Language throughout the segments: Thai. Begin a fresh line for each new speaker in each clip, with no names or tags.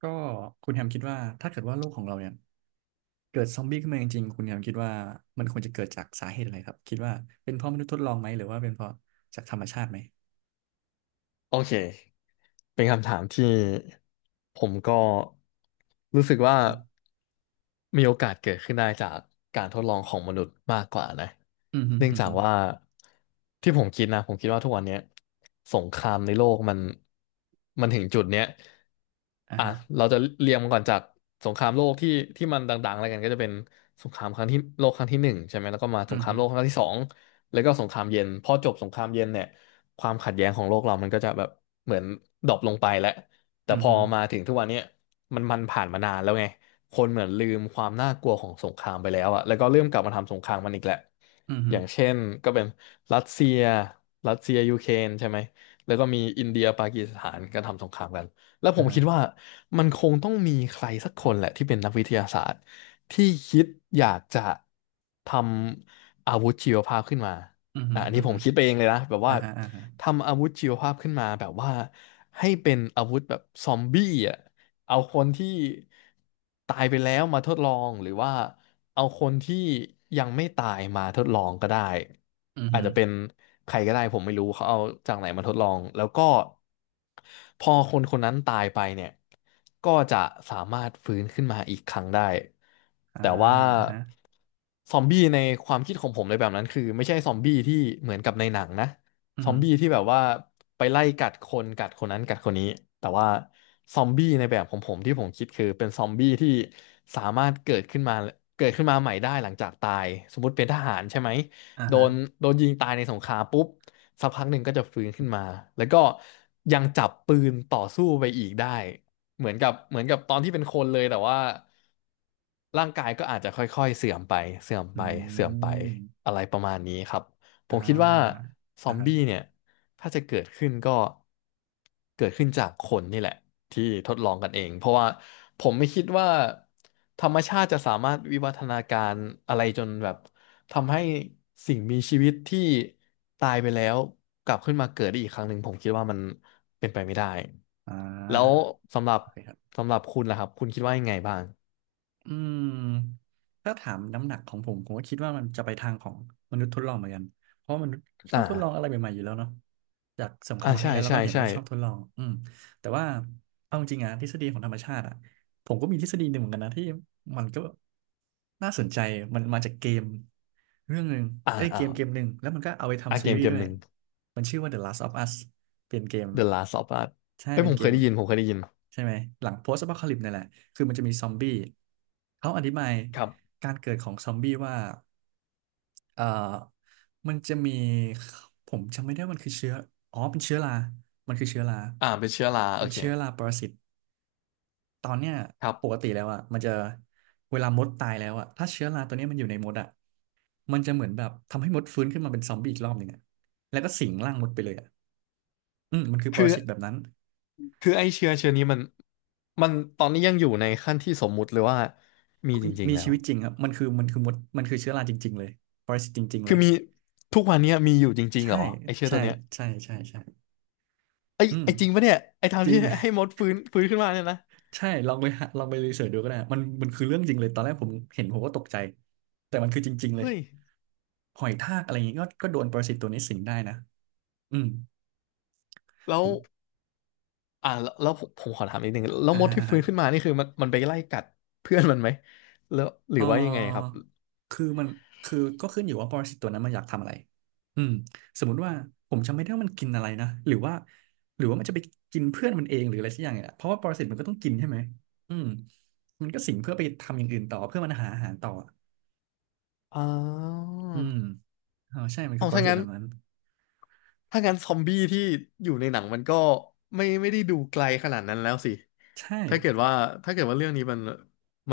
ก็คุณแฮมคิดว่าถ้าเกิดว่าโลกของเราเนี่ยเกิดซอมบี้ขึ้นมาจริงๆคุณแฮมคิดว่ามันควรจะเกิดจากสาเหตุอะไรครับคิดว่าเป็นเพราะมนุษย์ทดลองไหมหรือว่าเป็นเพราะจากธรรมชาติไหม
โอเคเป็นคำถามที่ผมก็รู้สึกว่า
อืม
มีโอกาสเกิดขึ้นได้จากการทดลองของมนุษย์มากกว่านะ
อืมฮึ
เนื่อง
อืม
จา
ฮึ
กว่าที่ผมคิดนะผมคิดว่าทุกวันเนี้ยสงครามในโลกมันถึงจุดเนี้ย
อ่า
อ่ะ
ฮะ
เราจะเรียงมันก่อนจากสงครามโลกที่มันดังๆอะไรกันก็จะเป็นสงครามครั้งที่โลกครั้งที่หนึ่งใช่ไหมแล้วก็มาส
อื
ง
ม
คราม
ฮึ
โลกครั้งที่สองแล้วก็สงครามเย็นพอจบสงครามเย็นเนี่ยความขัดแย้งของโลกเรามันก็จะแบบ เหมือนดรอปลงไปแล้วแต่
อืม
พอ
ฮึ
มาถึงทุกวันเนี้ยมันผ่านมานานแล้วไงคนเหมือนลืมความน่ากลัวของสงครามไปแล้วอะแล้วก็เริ่มกลับมาทำสงครามมันอีกแหละ
อืม
อ
ฮึ
ย่างเช่นก็เป็นรัสเซียรัสเซียยูเครนใช่ไหมแล้วก็มีอินเดียปากีสถานก็ทำสงครามกันแล้วผ
อ่า
ม
ฮะ
คิดว่ามันคงต้องมีใครสักคนแหละที่เป็นนักวิทยาศาสตร์ที่คิดอยากจะทำอาวุธชีวภาพขึ้นมา
อืมฮึ
อ่ะอัน
อื
นี้
ม
ผ
ฮึ
มคิดไปเองเลยนะแบบ
อ่า
ว่า
ฮะอ่าฮะ
ทำอาวุธชีวภาพขึ้นมาแบบว่าให้เป็นอาวุธแบบซอมบี้อ่ะเอาคนที่ตายไปแล้วมาทดลองหรือว่าเอาคนที่ยังไม่ตายมาทดลองก็ได้
อืม
อา
ฮึ
จจะเป็นใครก็ได้ผมไม่รู้เขาเอาจากไหนมาทดลองแล้วก็พอคนคนนั้นตายไปเนี่ยก็จะสามารถฟื้นขึ้นมาอีกครั้งได้
อ่า
แต่ว่า
ฮะ
ซอมบี้ในความคิดของผมในแบบนั้นคือไม่ใช่ซอมบี้ที่เหมือนกับในหนังนะ
อืม
ซอ
ฮึ
มบี้ที่แบบว่าไปไล่กัดคนกัดคนนั้นกัดคนนี้แต่ว่าซอมบี้ในแบบของผมที่ผมคิดคือเป็นซอมบี้ที่สามารถเกิดขึ้นมาเกิดขึ้นมาใหม่ได้หลังจากตายสมมติเป็นทหารใช่ไหม
อ่า
โด
ฮะ
นโดนยิงตายในสงครามปุ๊บสักพักหนึ่งก็จะฟื้นขึ้นมาแล้วก็ยังจับปืนต่อสู้ไปอีกได้เหมือนกับตอนที่เป็นคนเลยแต่ว่าร่างกายก็อาจจะค่อยๆเสื่อมไปเสื่อม
อื
ไปเสื่อมไป
ม
อะไรประมาณนี้ครับ ผ
อ่
มคิดว่า
า
ซอ
อ่า
ม
ครั
บี้
บ
เนี่ยถ้าจะเกิดขึ้นก็เกิดขึ้นจากคนนี่แหละที่ทดลองกันเองเพราะว่าผมไม่คิดว่าธรรมชาติจะสามารถวิวัฒนาการอะไรจนแบบทำให้สิ่งมีชีวิตที่ตายไปแล้วกลับขึ้นมาเกิดได้อีกครั้งหนึ่งผมคิดว่ามันเป็นไปไม่ได้
อ่
แล้ว
า
สำหรับ
โอเคครับ
สำหรับคุณล่ะครับคุณคิดว่ายังไงบ้าง
อืมถ้าถามน้ำหนักของผมผมก็คิดว่ามันจะไปทางของมนุษย์ทดลองเหมือนกันเพราะมนุษย์ชอ
อ่า
บทดลองอะไรใหม่ๆอยู่แล้วเนาะจากสงครา
อ่า
มครั้ง
ใช่
ที่แล้วเรา
ใช่
ก็เห็น
ใช่
ว่าชอบทดลองอืมแต่ว่าเอาจริงๆอะทฤษฎีของธรรมชาติอะ ผมก็มีทฤษฎีหนึ่งเหมือนกันนะที่มันก็น่าสนใจมันมาจากเกมเรื่องหนึ่ง
อ่า
เอ้ยเก
อ่า
มเกมหนึ่งแล้วมันก็เอาไป
อ่า
ทำซี
เกม
รีส์
เก
ด้
ม
ว
ห
ย
นึ่ง
มันชื่อว่า The Last of Us เป็นเกม
The Last of Us
ใช่
เอ้ย
เป็นเกม
ผมเคยได้ยิน
ใช่ไหมหลัง Post Apocalypse นั่นแหละคือมันจะมีซอมบี้เขาอธิบาย
ครับ
การเกิดของซอมบี้ว่าเอ่อมันจะมีผมจำไม่ได้มันคือเชื้ออ๋อเป็นเชื้อรามันคือเชื้อรา
อ่าเป็นเชื้อราโอ
เป็น
เค
เชื้อราปรสิต ตอนเนี้ย
ครั
ปก
บ
ติแล้วอ่ะมันจะเวลามดตายแล้วอ่ะถ้าเชื้อราตัวเนี้ยมันอยู่ในมดอ่ะมันจะเหมือนแบบทำให้มดฟื้นขึ้นมาเป็นซอมบี้อีกรอบหนึ่งอ่ะแล้วก็สิงร่างมดไปเลยอ่ะอืมมันคือป
คื
ร
อ
สิตแบบนั้น
คือไอเชื้อนี้มัน มันตอนนี้ยังอยู่ในขั้นที่สมมุติเลยว่า มีจริง
มี
ๆแล้
ชี
ว
วิตจริงครับมันคือมดมันคือเชื้อราจริงๆเลยปรสิตจริงๆเล
คือ
ย
มีทุกวันเนี้ยมีอยู่จริงๆเห
ใช่
รอไอเชื้อ
ใช่
ตัวเนี้ย
ใช่ใช่ใช่
ไอย
อืม
ไอจริงปะเนี่ยไอทาง
จริ
ที่
ง
ให้มดฟื้นขึ้นมาเนี่ยนะ
ใช่ลองไปหาลองไปรีเสิร์ชดูก็ได้มันคือเรื่องจริงเลยตอนแรกผมเห็นผมก็ตกใจแต่มันคือจริงๆเลย
เฮ้ย
หอยทากอะไรอย่างงี้ก็โดนปรสิตตัวนี้สิงได้นะอืม
แล้
ผ
ว
ม
อ่าแล้วผมขอถามนิดนึงแล้ว
อ่า
มด
ฮะ
ที่
อ่า
ฟื้
ฮะ
นขึ้นมานี่คือมันไปไล่กัดเพื่อนมันไหมแล้วหรื
เ
อว่ายังไงครับ
ออคือมันคือก็ขึ้นอยู่ว่าปรสิตตัวนั้นมันอยากทำอะไรอืมสมมุติว่าผมจำไม่ได้ว่ามันกินอะไรนะหรือว่าหรือว่ามันจะไปกินเพื่อนมันเองหรืออะไรสักอย่างเนี่ยเพราะว่าปรสิตมันก็ต้องกินใช่ไหมอืมมันก็สิงเพื่อไปทำอย่างอื่นต่อเพื่อมันหาอาหารต่อ
อ๋อ
อืมอ๋อใช่มันคื
เอา
อปร
ถ้า
สิต
งั้
แบ
น
บนั้น
ถ้างั้นซอมบี้ที่อยู่ในหนังมันก็ไม่ได้ดูไกลขนาดนั้นแล้วสิ
ใช่
ถ้าเกิดว่าถ้าเกิดว่าเรื่องนี้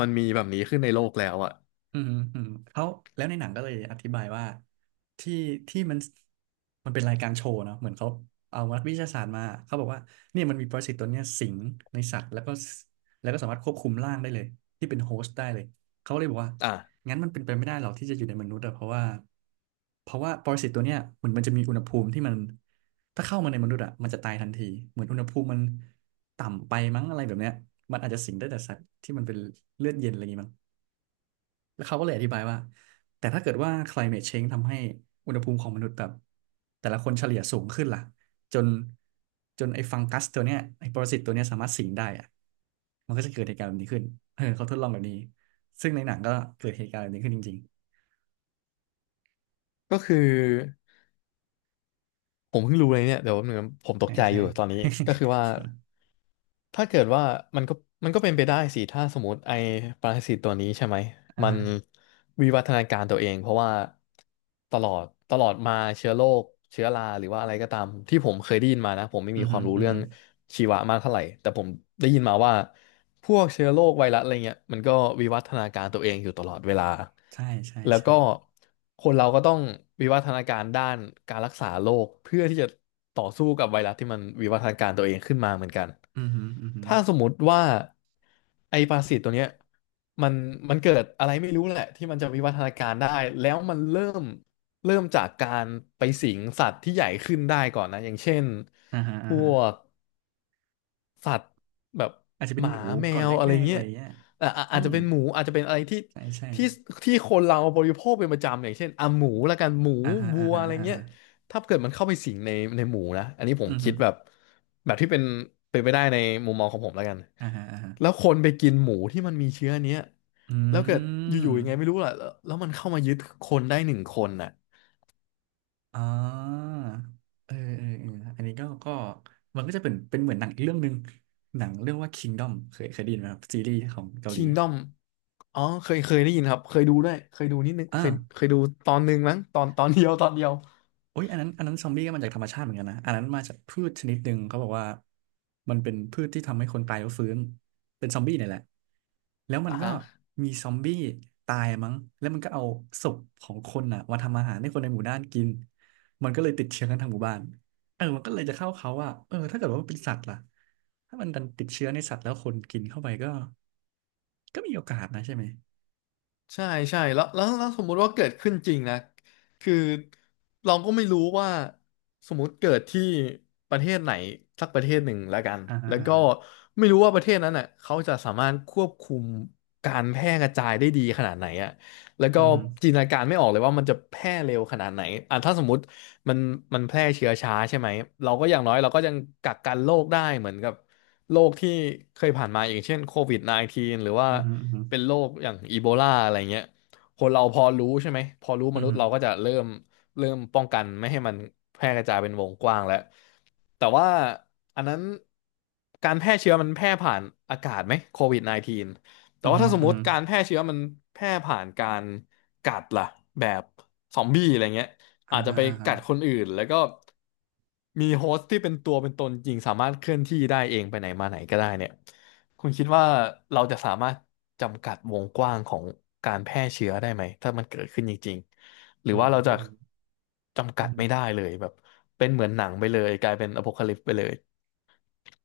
มันมีแบบนี้ขึ้นในโลกแล้วอะ
อืมอืมเขาแล้วในหนังก็เลยอธิบายว่าที่ที่มันเป็นรายการโชว์เนาะเหมือนเขาเอานักวิทยาศาสตร์มาเขาบอกว่าเนี่ยมันมีปรสิตตัวเนี้ยสิงในสัตว์แล้วก็แล้วก็สามารถควบคุมร่างได้เลยที่เป็นโฮสต์ได้เลยเขาเลยบอกว่า
อ่ะ
งั้นมันเป็นไปไม่ได้หรอกที่จะอยู่ในมนุษย์อะเพราะว่าปรสิตตัวเนี้ยเหมือนมันจะมีอุณหภูมิที่มันถ้าเข้ามาในมนุษย์อะมันจะตายทันทีเหมือนอุณหภูมิมันต่ำไปมั้งอะไรแบบเนี้ยมันอาจจะสิงได้แต่สัตว์ที่มันเป็นเลือดเย็นอะไรอย่างงี้มั้ง แล้วเขาก็เลยอธิบายว่าแต่ถ้าเกิดว่า climate change ทำให้อุณหภูมิของมนุษย์แบบแต่ละคนเฉลี่ยสูงขึ้นล่ะจนจนไอ้ฟังกัสตัวเนี้ยไอ้ปรสิตตัวเนี้ยสามารถสิงได้อะมันก็จะเกิดเหตุการณ์แบบนี้ขึ้นเออเขาทดลองแบบนี้ซึ่งในหนังก็เกิดเหตุการณ์แบบนี้ขึ้นจริง
ก็คือผมเพิ่งรู้เลยเนี่ยเดี๋ยวแป๊บนึงนะผม
ๆ
ตก
ใช่
ใจอ
ใช่
ยู่ตอนนี้ก็คือว่า ถ้าเกิดว่ามันก็มันก็เป็นไปได้สิถ้าสมมติไอ้ปรสิตตัวนี้ใช่ไหม
อ่า
มัน
ฮะ
วิวัฒนาการตัวเองเพราะว่าตลอดตลอดมาเชื้อโรคเชื้อราหรือว่าอะไรก็ตามที่ผมเคยได้ยินมานะผมไม่
อื
มี
อ
ค
ฮึ
วามรู้
อือ
เรื่อ
ฮึ
งชีวะมากเท่าไหร่แต่ผมได้ยินมาว่าพวกเชื้อโรคไวรัสอะไรเงี้ยมันก็วิวัฒนาการตัวเองอยู่ตลอดเวลา
ใช่ใช่
แล้ว
ใช่
ก็คนเราก็ต้องวิวัฒนาการด้านการรักษาโรคเพื่อที่จะต่อสู้กับไวรัสที่มันวิวัฒนาการตัวเองขึ้นมาเหมือนกัน
อือฮึอือฮึ
ถ้าสมมติว่าไอปรสิตตัวเนี้ยมันมันเกิดอะไรไม่รู้แหละที่มันจะวิวัฒนาการได้แล้วมันเริ่มจากการไปสิงสัตว์ที่ใหญ่ขึ้นได้ก่อนนะอย่างเช่น
อ่าฮะ
พ
อ่าฮะ
วก สัตว์แบบ
อาจจะเป็
ห
น
มา
หนู
แม
ก่อน
ว
แร
อะไร
กๆอะ
เงี้
ไร
ย
เงี้ย
อ่ะอ่ะ
อื
อาจจะ
ม
เป็นหมูอาจจะเป็นอะไรที่
ใช่ใช่
ที่ที่คนเราบริโภคเป็นประจำอย่างเช่นอ่ะหมูละกันหมู
อ่าฮะ
วั
อ่า
ว
ฮะ
อะไร
อ่า
เงี้ย
ฮะ
ถ้าเกิดมันเข้าไปสิงในหมูนะอันนี้ผม
อือฮึ
คิดแบบที่เป็นเป็นไปได้ในมุมมองของผมแล้วกัน
อ่าฮะอ่าฮะ
แล้วคนไปกินหมูที่มันมีเชื้อเนี้ย
อื
แล้วเกิดอ
ม
ยู่ๆยังไงไม่รู้ล่ะแล้วมันเข้ามายึดคนได้หนึ่งคนน่ะ
อ่าเออเออเอออันนี้ก็ มันก็จะเป็น เป็นเหมือนหนังอีกเรื่องหนึ่ง หนังเรื่องว่า Kingdom เคยได้ยินไหมครับซีรีส์ของเกาหลี
Kingdom อ๋อเคยได้ยินครับ เคยดูด้วยเคยดูนิดนึง
อ่า
เคยดูตอนหนึ่งมั้งตอนเดียวตอนเดียว
โอ้ยอันนั้นซอมบี้ก็มาจากธรรมชาติเหมือนกันนะอันนั้นมาจากพืชชนิดหนึ่งเขาบอกว่ามันเป็นพืชที่ทำให้คนตายแล้วฟื้นเป็นซอมบี้เนี่ยแหละแล้วมัน
อ่ะ
ก็
ฮะ
มีซอมบี้ตายมั้งแล้วมันก็เอาศพของคนอ่ะมาทำอาหารให้คนในหมู่บ้านกินมันก็เลยติดเชื้อกันทั้งหมู่บ้านเออมันก็เลยจะเข้าเขาว่าเออถ้าเกิดว่ามันเป็นสัตว์ล่ะถ้ามันดันติดเชื้อในสัตว์แล้วคนกินเข้าไปก็มีโอกาสนะใช่ไหม
ใช่ใช่แล้วสมมุติว่าเกิดขึ้นจริงนะคือเราก็ไม่รู้ว่าสมมุติเกิดที่ประเทศไหนสักประเทศหนึ่งแล้วกัน
อ่าฮะ
แล้ว
อ่า
ก็
ฮะ
ไม่รู้ว่าประเทศนั้นน่ะเขาจะสามารถควบคุมการแพร่กระจายได้ดีขนาดไหนอ่ะแล้ว
อื
ก็
มฮึ
จินตนาการไม่ออกเลยว่ามันจะแพร่เร็วขนาดไหนอ่ะถ้าสมมติ มันมันแพร่เชื้อช้าใช่ไหมเราก็อย่างน้อยเราก็ยังกักกันโรคได้เหมือนกับโรคที่เคยผ่านมาอย่างเช่นโควิด -19 หรือว่า
อืมฮอืมฮ
เป็นโรคอย่างอีโบลาอะไรเงี้ยคนเราพอรู้ใช่ไหมพอรู้
อื
ม
ม
นุษ
ฮ
ย์เราก็จะเริ่มเริ่มป้องกันไม่ให้มันแพร่กระจายเป็นวงกว้างแล้วแต่ว่าอันนั้นการแพร่เชื้อมันแพร่ผ่านอากาศไหมโควิด -19 แต่
อืม
ว่า
ฮ
ถ้าสม
อื
ม
ม
ติการแพร่เชื้อมันแพร่ผ่านการกัดล่ะแบบซอมบี้อะไรเงี้ย
อ่า
อาจจะ
ฮะ
ไป
อ่าฮะ
กัดคนอื่นแล้วก็มีโฮสต์ที่เป็นตัวเป็นตนจริงสามารถเคลื่อนที่ได้เองไปไหนมาไหนก็ได้เนี่ยคุณคิดว่าเราจะสามารถจำกัดวงกว้างของการแพร่เชื้อได้ไหมถ้ามันเกิดขึ้นจริงๆหรือ
อืม
ว่าเรา
อื
จะ
ม
จำกัดไม่ได้
อื
เลยแบบเป็นเหมือนหนังไปเลยกลายเป็นอโพคาลิปส์ไปเลย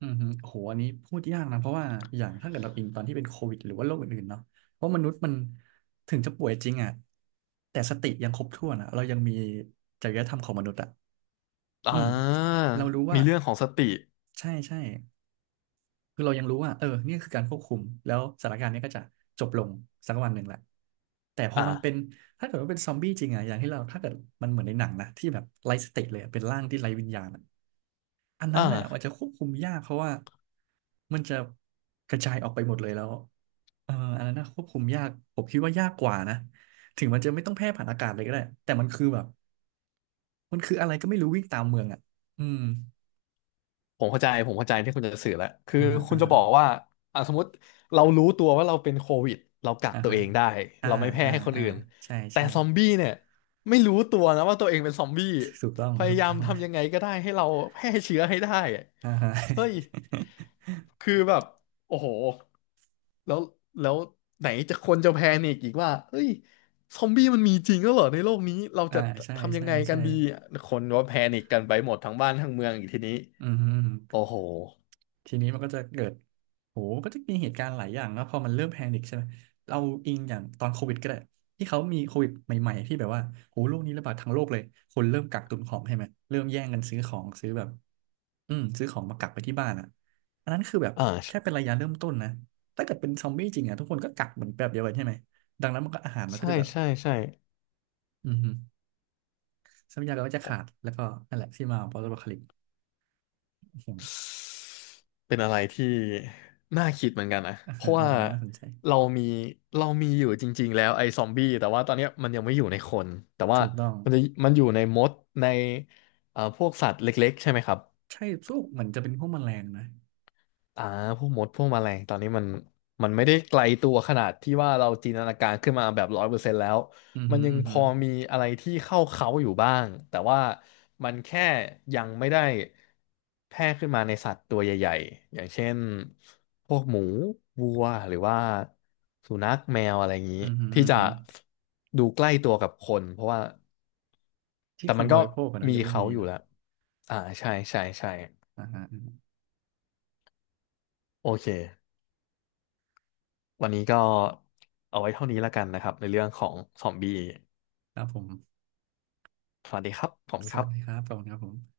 โอ้โหอันนี้พูดยากนะ เพราะว่าอย่างถ้าเกิดเราอิงตอนที่เป็นโควิดหรือว่าโรคอื่นๆเนาะเพราะมนุษย์มันถึงจะป่วยจริงอ่ะแต่สติยังครบถ้วนอ่ะเรายังมีจริยธรรมของมนุษย์อ่ะ
อ่
อืม
า
เรารู้
มี
ว่า
เรื่องของสติ
ใช่ใช่คือเรายังรู้ว่าเออเนี่ยคือการควบคุม แล้วสถานการณ์เนี้ก็จะจบลงสักวันหนึ่งแหละแต่พอ
อ่า
มันเป็นถ้าเกิดว่าเป็นซอมบี้จริงอ่ะอย่างที่เราถ้าเกิดมันเหมือนในหนังนะที่แบบไร้สติเลยอะเป็นร่างที่ไร้วิญญาณอะ อัน
อ
นั้นน่ะมันจะ
่า
ควบคุมยากเพราะว่ามันจะกระจายออกไปหมดเลยแล้วเอออันนั้นน่ะควบคุมยากผมคิดว่ายากกว่านะถึงมันจะไม่ต้องแพร่ผ่านอากาศเลยก็ได้แต่มันคืออะไรก็ไม่รู้วิ่งตามเมืองอ่ะอืม
ผมเข้าใจผมเข้าใจที่คุณจะสื่อแล้วคือ
อ่าฮะ
คุณ
อ่า
จะ
ฮะ
บอกว่าอ่ะสมมติเรารู้ตัวว่าเราเป็นโควิดเรากัก
อ่า
ตัว
ฮะ
เองได้
อ่า
เราไม่แพร่
อ่า
ให้คน
อ่า
อื่น
ใช่
แต่
ใช่
ซอมบี้เนี่ยไม่รู้ตัวนะว่าตัวเองเป็นซอมบี้
ถูกต้อง
พ
ถู
ยา
ก
ยาม
ต้อง
ทำยังไงก็ได้ให้เราแพร่เชื้อให้ได้อะ
อ่าฮะ
เฮ้ยคือแบบโอ้โหแล้วแล้วไหนจะคนจะแพนิกอีกว่าเฮ้ยซอมบี้มันมีจริงแล้วเหรอในโลกนี้เรา
อ่า
จะ
ใช่
ทำยั
ใช่
งไงกั
ใช่
นดีคนว่าแพนิกกันไปหมดทั้งบ้านทั้งเมืองอีกทีนี้
อืม
โอ้โห
ทีนี้มันก็จะเกิดโหก็จะมีเหตุการณ์หลายอย่างแล้วพอมันเริ่มแพนิคใช่ไหมเราอิงอย่างตอนโควิดก็ได้ที่เขามีโควิดใหม่ๆที่แบบว่าโหโรคนี้ระบาดทั้งโลกเลยคนเริ่มกักตุนของใช่ไหมเริ่มแย่งกันซื้อของซื้อแบบอืมซื้อของมากักไปที่บ้านอ่ะอันนั้นคือแบบแค่
อ่า
เป็นระยะเริ่มต้นนะถ้าเกิดเป็นซอมบี้จริงอ่ะทุกคนก็กักเหมือนแบบเดียวกันใช่ไหมดังนั้นมันก็อาหารมันก็
ใช่
จะแบบ
ใช่ใช่
อือฮึทรัพยากรก็จะ
โอ้
ขาดแล้วก็นั่นแหละที่มาของ post apocalypse อืม
เป็นอะไรที่น่าคิดเหมือนกันนะ
อ่า
เพ
ฮะ
ราะ
อ่า
ว่า
ฮะน่าสนใจ
เรามีเรามีอยู่จริงๆแล้วไอ้ซอมบี้แต่ว่าตอนเนี้ยมันยังไม่อยู่ในคนแต่ว่า
ถูกต้อง
มันจะมันอยู่ในมดในพวกสัตว์เล็กๆใช่ไหมครับ
ใช่พวกเหมือนจะเป็นพวกแมลงนะ
อ่าพวกมดพวกแมลงตอนนี้มันไม่ได้ไกลตัวขนาดที่ว่าเราจินตนาการขึ้นมาแบบ100%แล้ว
อือ
มั
หึ
นยัง
อือ
พ
หึอ
อมีอะไรที่เข้าเขาอยู่บ้างแต่ว่ามันแค่ยังไม่ได้แพร่ขึ้นมาในสัตว์ตัวใหญ่ๆอย่างเช่นพวกหมูวัวหรือว่าสุนัขแมวอะไรอย่างนี้
ือหึ
ที่
อือ
จะ
หึ
ดูใกล้ตัวกับคนเพราะว่า
ที่
แต่
ค
มั
น
น
บ
ก็
ริโภคอะนะ
มี
ยังไม่
เขา
มี
อยู่
เนอะ
แล้วอ่าใช่ใช่ใช่
อ่าฮะอือฮึ
โอเค วันนี้ก็เอาไว้เท่านี้ละกันนะครับในเรื่องของซอมบี้
ครับผม
สวัสดีครับผมคณ
ส
ครั
วัสดีครั
บ
บขอบคุณครับผม